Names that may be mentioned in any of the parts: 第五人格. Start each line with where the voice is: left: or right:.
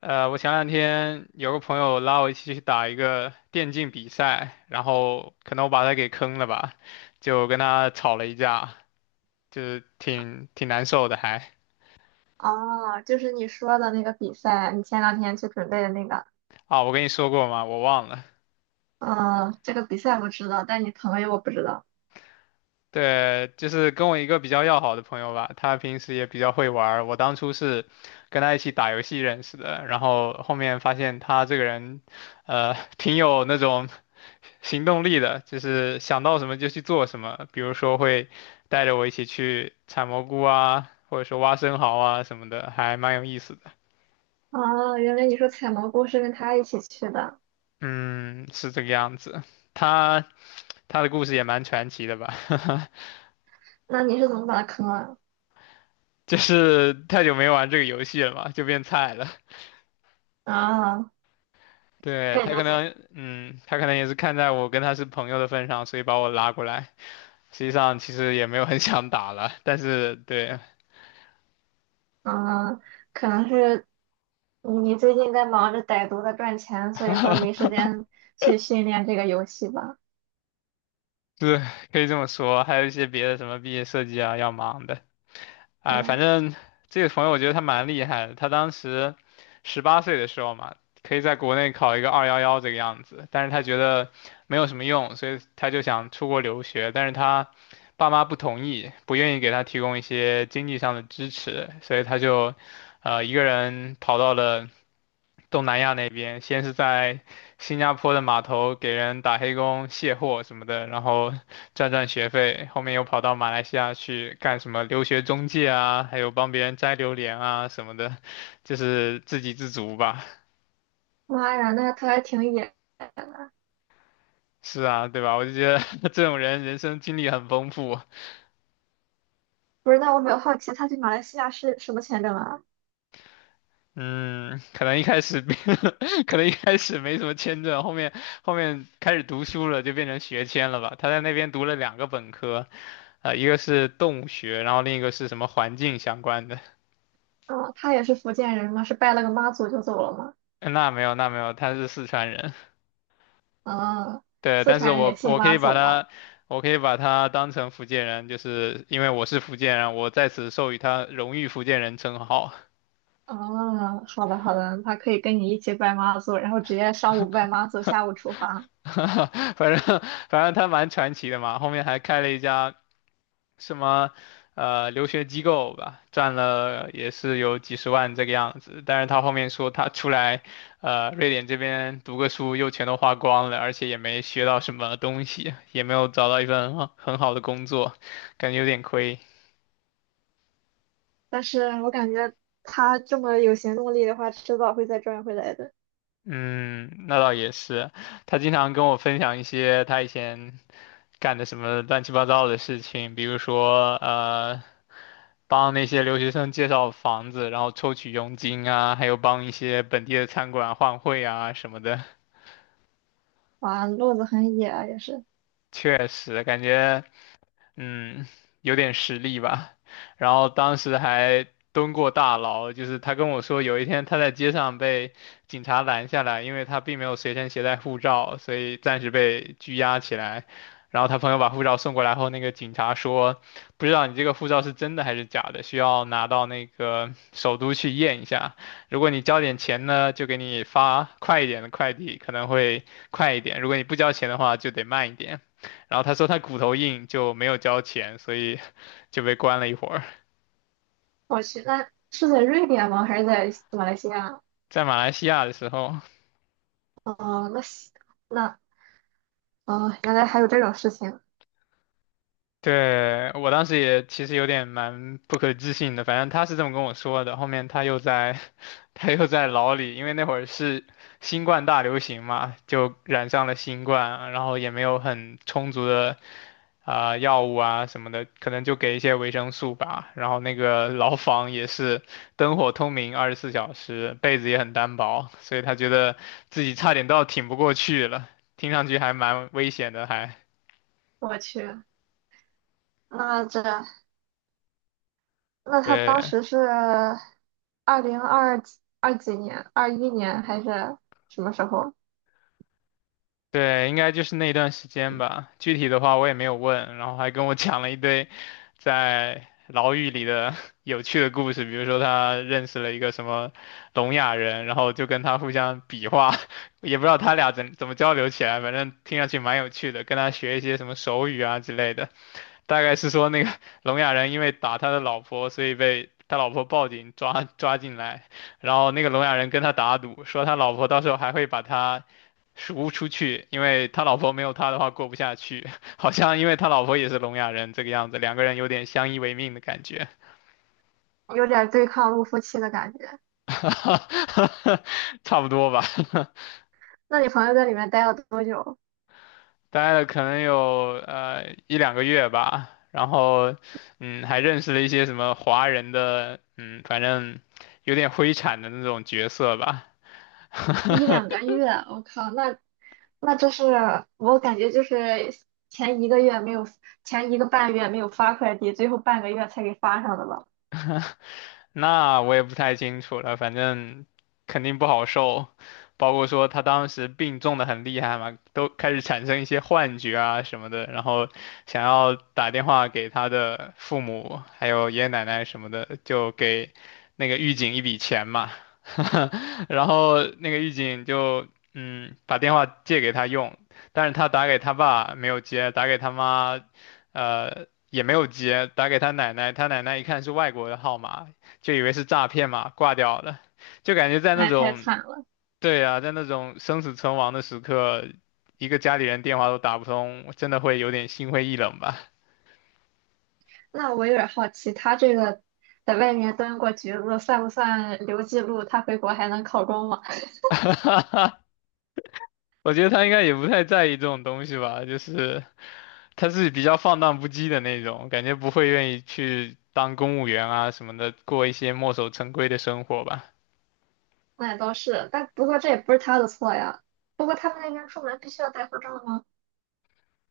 left: 我前两天有个朋友拉我一起去打一个电竞比赛，然后可能我把他给坑了吧，就跟他吵了一架，就是挺难受的还。
right: 哦，就是你说的那个比赛，你前两天去准备的那个，
left: 啊，我跟你说过吗？我忘了。
right: 嗯，这个比赛我知道，但你朋友我不知道。
left: 对，就是跟我一个比较要好的朋友吧，他平时也比较会玩儿，我当初是跟他一起打游戏认识的，然后后面发现他这个人，挺有那种行动力的，就是想到什么就去做什么。比如说会带着我一起去采蘑菇啊，或者说挖生蚝啊什么的，还蛮有意思的。
right: 哦，原来你说采蘑菇是跟他一起去的，
left: 嗯，是这个样子。他他的故事也蛮传奇的吧，
right: 那你是怎么把他坑了？
left: 就是太久没玩这个游戏了嘛，就变菜了。
right: 啊，
left: 对，
right: 可以
left: 他
right: 理
left: 可
right: 解。
left: 能，嗯，他可能也是看在我跟他是朋友的份上，所以把我拉过来。实际上其实也没有很想打了，但是对，
right: 嗯，可能是你最近在忙着歹毒的赚钱，所以说没时 间去训练这个游戏吧？
left: 对，可以这么说，还有一些别的什么毕业设计啊要忙的，哎，
right: 哎，
left: 反正这个朋友我觉得他蛮厉害的，他当时18岁的时候嘛，可以在国内考一个211这个样子，但是他觉得没有什么用，所以他就想出国留学，但是他爸妈不同意，不愿意给他提供一些经济上的支持，所以他就一个人跑到了东南亚那边，先是在新加坡的码头给人打黑工、卸货什么的，然后赚学费，后面又跑到马来西亚去干什么留学中介啊，还有帮别人摘榴莲啊什么的，就是自给自足吧。
right: 妈呀，那他还挺野。
left: 是啊，对吧？我就觉得 这种人人生经历很丰富。
right: 不是，那我比较好奇，他去马来西亚是什么签证啊？
left: 嗯，可能一开始 可能一开始没什么签证，后面开始读书了，就变成学签了吧。他在那边读了两个本科，一个是动物学，然后另一个是什么环境相关的。
right: 嗯，他也是福建人吗？是拜了个妈祖就走了吗？
left: 那没有，那没有，他是四川人。
right: 嗯，
left: 对，
right: 四
left: 但是
right: 川人也
left: 我
right: 信
left: 我可
right: 妈
left: 以把
right: 祖吗？
left: 他，我可以把他当成福建人，就是因为我是福建人，我在此授予他荣誉福建人称号。
right: 哦，好的好的，他可以跟你一起拜妈祖，然后直接上午拜妈祖，下午出发。
left: 反正他蛮传奇的嘛，后面还开了一家什么留学机构吧，赚了也是有几十万这个样子。但是他后面说他出来，瑞典这边读个书又全都花光了，而且也没学到什么东西，也没有找到一份很好的工作，感觉有点亏。
right: 但是我感觉他这么有行动力的话，迟早会再赚回来的。
left: 嗯，那倒也是。他经常跟我分享一些他以前干的什么乱七八糟的事情，比如说帮那些留学生介绍房子，然后抽取佣金啊，还有帮一些本地的餐馆换汇啊什么的。
right: 哇，路子很野啊，也是。
left: 确实，感觉。嗯，有点实力吧。然后当时还蹲过大牢，就是他跟我说，有一天他在街上被警察拦下来，因为他并没有随身携带护照，所以暂时被拘押起来。然后他朋友把护照送过来后，那个警察说，不知道你这个护照是真的还是假的，需要拿到那个首都去验一下。如果你交点钱呢，就给你发快一点的快递，可能会快一点；如果你不交钱的话，就得慢一点。然后他说他骨头硬，就没有交钱，所以 就被关了一会儿。
right: 我去，那是在瑞典吗？还是在马来西亚？
left: 在马来西亚的时候，
right: 哦，那西那哦，原来还有这种事情。
left: 对，我当时也其实有点蛮不可置信的，反正他是这么跟我说的。后面他又在牢里，因为那会儿是新冠大流行嘛，就染上了新冠，然后也没有很充足的啊、药物啊什么的，可能就给一些维生素吧。然后那个牢房也是灯火通明，24小时，被子也很单薄，所以他觉得自己差点都要挺不过去了，听上去还蛮危险的，还
right: 我去，那这那他当
left: 对。
right: 时是二零二二几年，21年还是什么时候？
left: 对，应该就是那段时间吧。具体的话我也没有问，然后还跟我讲了一堆在牢狱里的 有趣的故事，比如说他认识了一个什么聋哑人，然后就跟他互相比划，也不知道他俩怎么交流起来，反正听上去蛮有趣的，跟他学一些什么手语啊之类的。大概是说那个 聋哑人因为打他的老婆，所以被他老婆报警抓进来，然后那个聋哑人跟他打赌，说他老婆到时候还会把他赎出去，因为他老婆没有他的话过不下去，好像因为他老婆也是聋哑人这个样子，两个人有点相依为命的感觉，
right: 有点对抗陆夫期的感觉。
left: 差不多吧，
right: 那你朋友在里面待了多久？
left: 待了可能有1两个月吧，然后嗯还认识了一些什么华人的嗯反正有点灰产的那种角色吧。
right: 一两个月，我靠，那那这是我感觉就是前1个月没有，前1个半月没有发快递，最后半个月才给发上的吧？
left: 那我也不太清楚了，反正肯定不好受，包括说他当时病重的很厉害嘛，都开始产生一些幻觉啊什么的，然后想要打电话给他的父母，还有爷爷奶奶什么的，就给那个狱警一笔钱嘛，然后那个狱警就嗯把电话借给他用，但是他打给他爸没有接，打给他妈，也没有接，打给他奶奶，他奶奶一看是外国的号码，就以为是诈骗嘛，挂掉了。就感觉在
right: 那
left: 那
right: 也太
left: 种，
right: 惨了。
left: 对啊，在那种生死存亡的时刻，一个家里人电话都打不通，我真的会有点心灰意冷吧。
right: 那我有点好奇，他这个在外面蹲过局子，算不算留记录？他回国还能考公吗？
left: 我觉得他应该也不太在意这种东西吧，就是他是比较放荡不羁的那种，感觉不会愿意去当公务员啊什么的，过一些墨守成规的生活吧。
right: 那也倒是，但不过这也不是他的错呀。不过他们那边出门必须要带护照吗？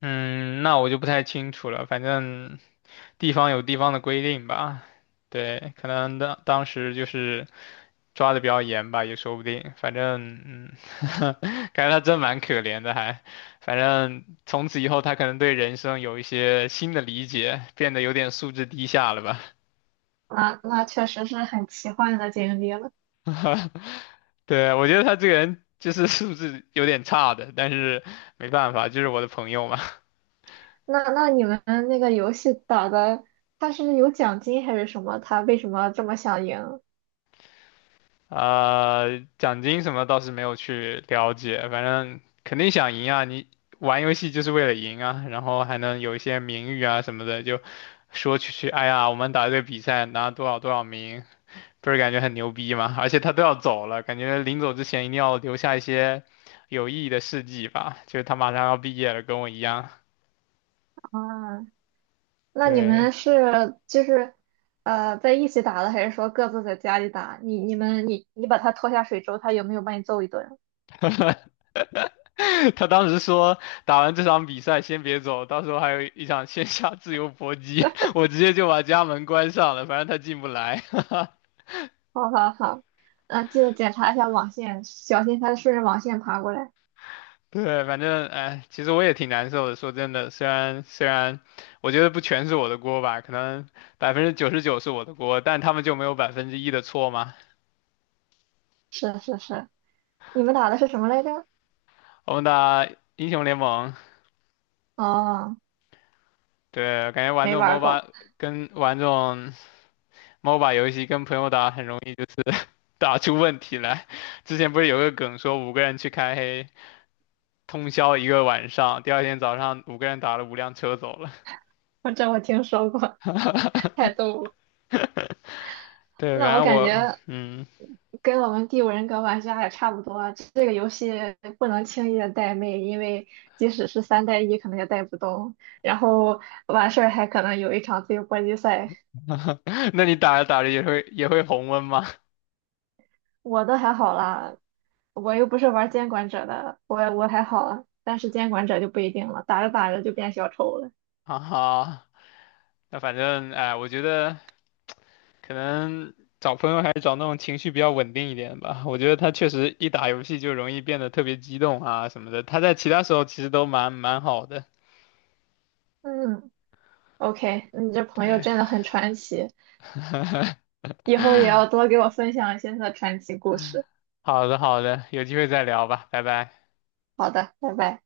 left: 嗯，那我就不太清楚了，反正地方有地方的规定吧。对，可能当时就是抓的比较严吧，也说不定。反正，嗯，感觉他真蛮可怜的还，反正从此以后，他可能对人生有一些新的理解，变得有点素质低下了吧？
right: 那那确实是很奇幻的经历了。
left: 对，我觉得他这个人就是素质有点差的，但是没办法，就是我的朋友嘛。
right: 那你们那个游戏打的，他是有奖金还是什么？他为什么这么想赢
left: 奖金什么倒是没有去了解，反正肯定想赢啊！你玩游戏就是为了赢啊，然后还能有一些名誉啊什么的，就说去，哎呀，我们打这个比赛拿多少多少名，不是感觉很牛逼吗？而且他都要走了，感觉临走之前一定要留下一些有意义的事迹吧，就是他马上要毕业了，跟我一样，
right: 啊？那你
left: 对。
right: 们是就是在一起打的，还是说各自在家里打？你你们你你把他拖下水之后，他有没有把你揍一顿？
left: 他当时说打完这场比赛先别走，到时候还有一场线下自由搏击，我直接就把家门关上了，反正他进不来。
right: 好好好，嗯、记得检查一下网线，小心它顺着网线爬过来。
left: 对，反正哎，其实我也挺难受的。说真的，虽然我觉得不全是我的锅吧，可能99%是我的锅，但他们就没有1%的错嘛。
right: 是是是，你们打的是什么来着？
left: 我们打英雄联盟，
right: 哦，
left: 对，感觉玩
right: 没
left: 这种
right: 玩儿过，
left: MOBA 跟玩这种 MOBA 游戏跟朋友打很容易就是 打出问题来。之前不是有个梗说五个人去开黑。通宵一个晚上，第2天早上五个人打了5辆车走了。
right: 我这我听说过，太逗了。
left: 对，
right: 那
left: 反
right: 我
left: 正
right: 感
left: 我，
right: 觉
left: 嗯，
right: 跟我们《第五人格》玩家也差不多啊，这个游戏不能轻易的带妹，因为即使是3带1，可能也带不动。然后完事儿还可能有一场自由搏击赛。
left: 那你打着打着也会红温吗？
right: 我都还好啦，我又不是玩监管者的，我还好啊，但是监管者就不一定了，打着打着就变小丑了。
left: 哈哈，那反正哎，我觉得可能找朋友还是找那种情绪比较稳定一点吧。我觉得他确实一打游戏就容易变得特别激动啊什么的，他在其他时候其实都蛮好的。
right: 嗯，OK，你这朋友
left: 对，
right: 真的很传奇，以后也要多给我分享一些他的传奇故事。
left: 好的好的，有机会再聊吧，拜拜。
right: 好的，拜拜。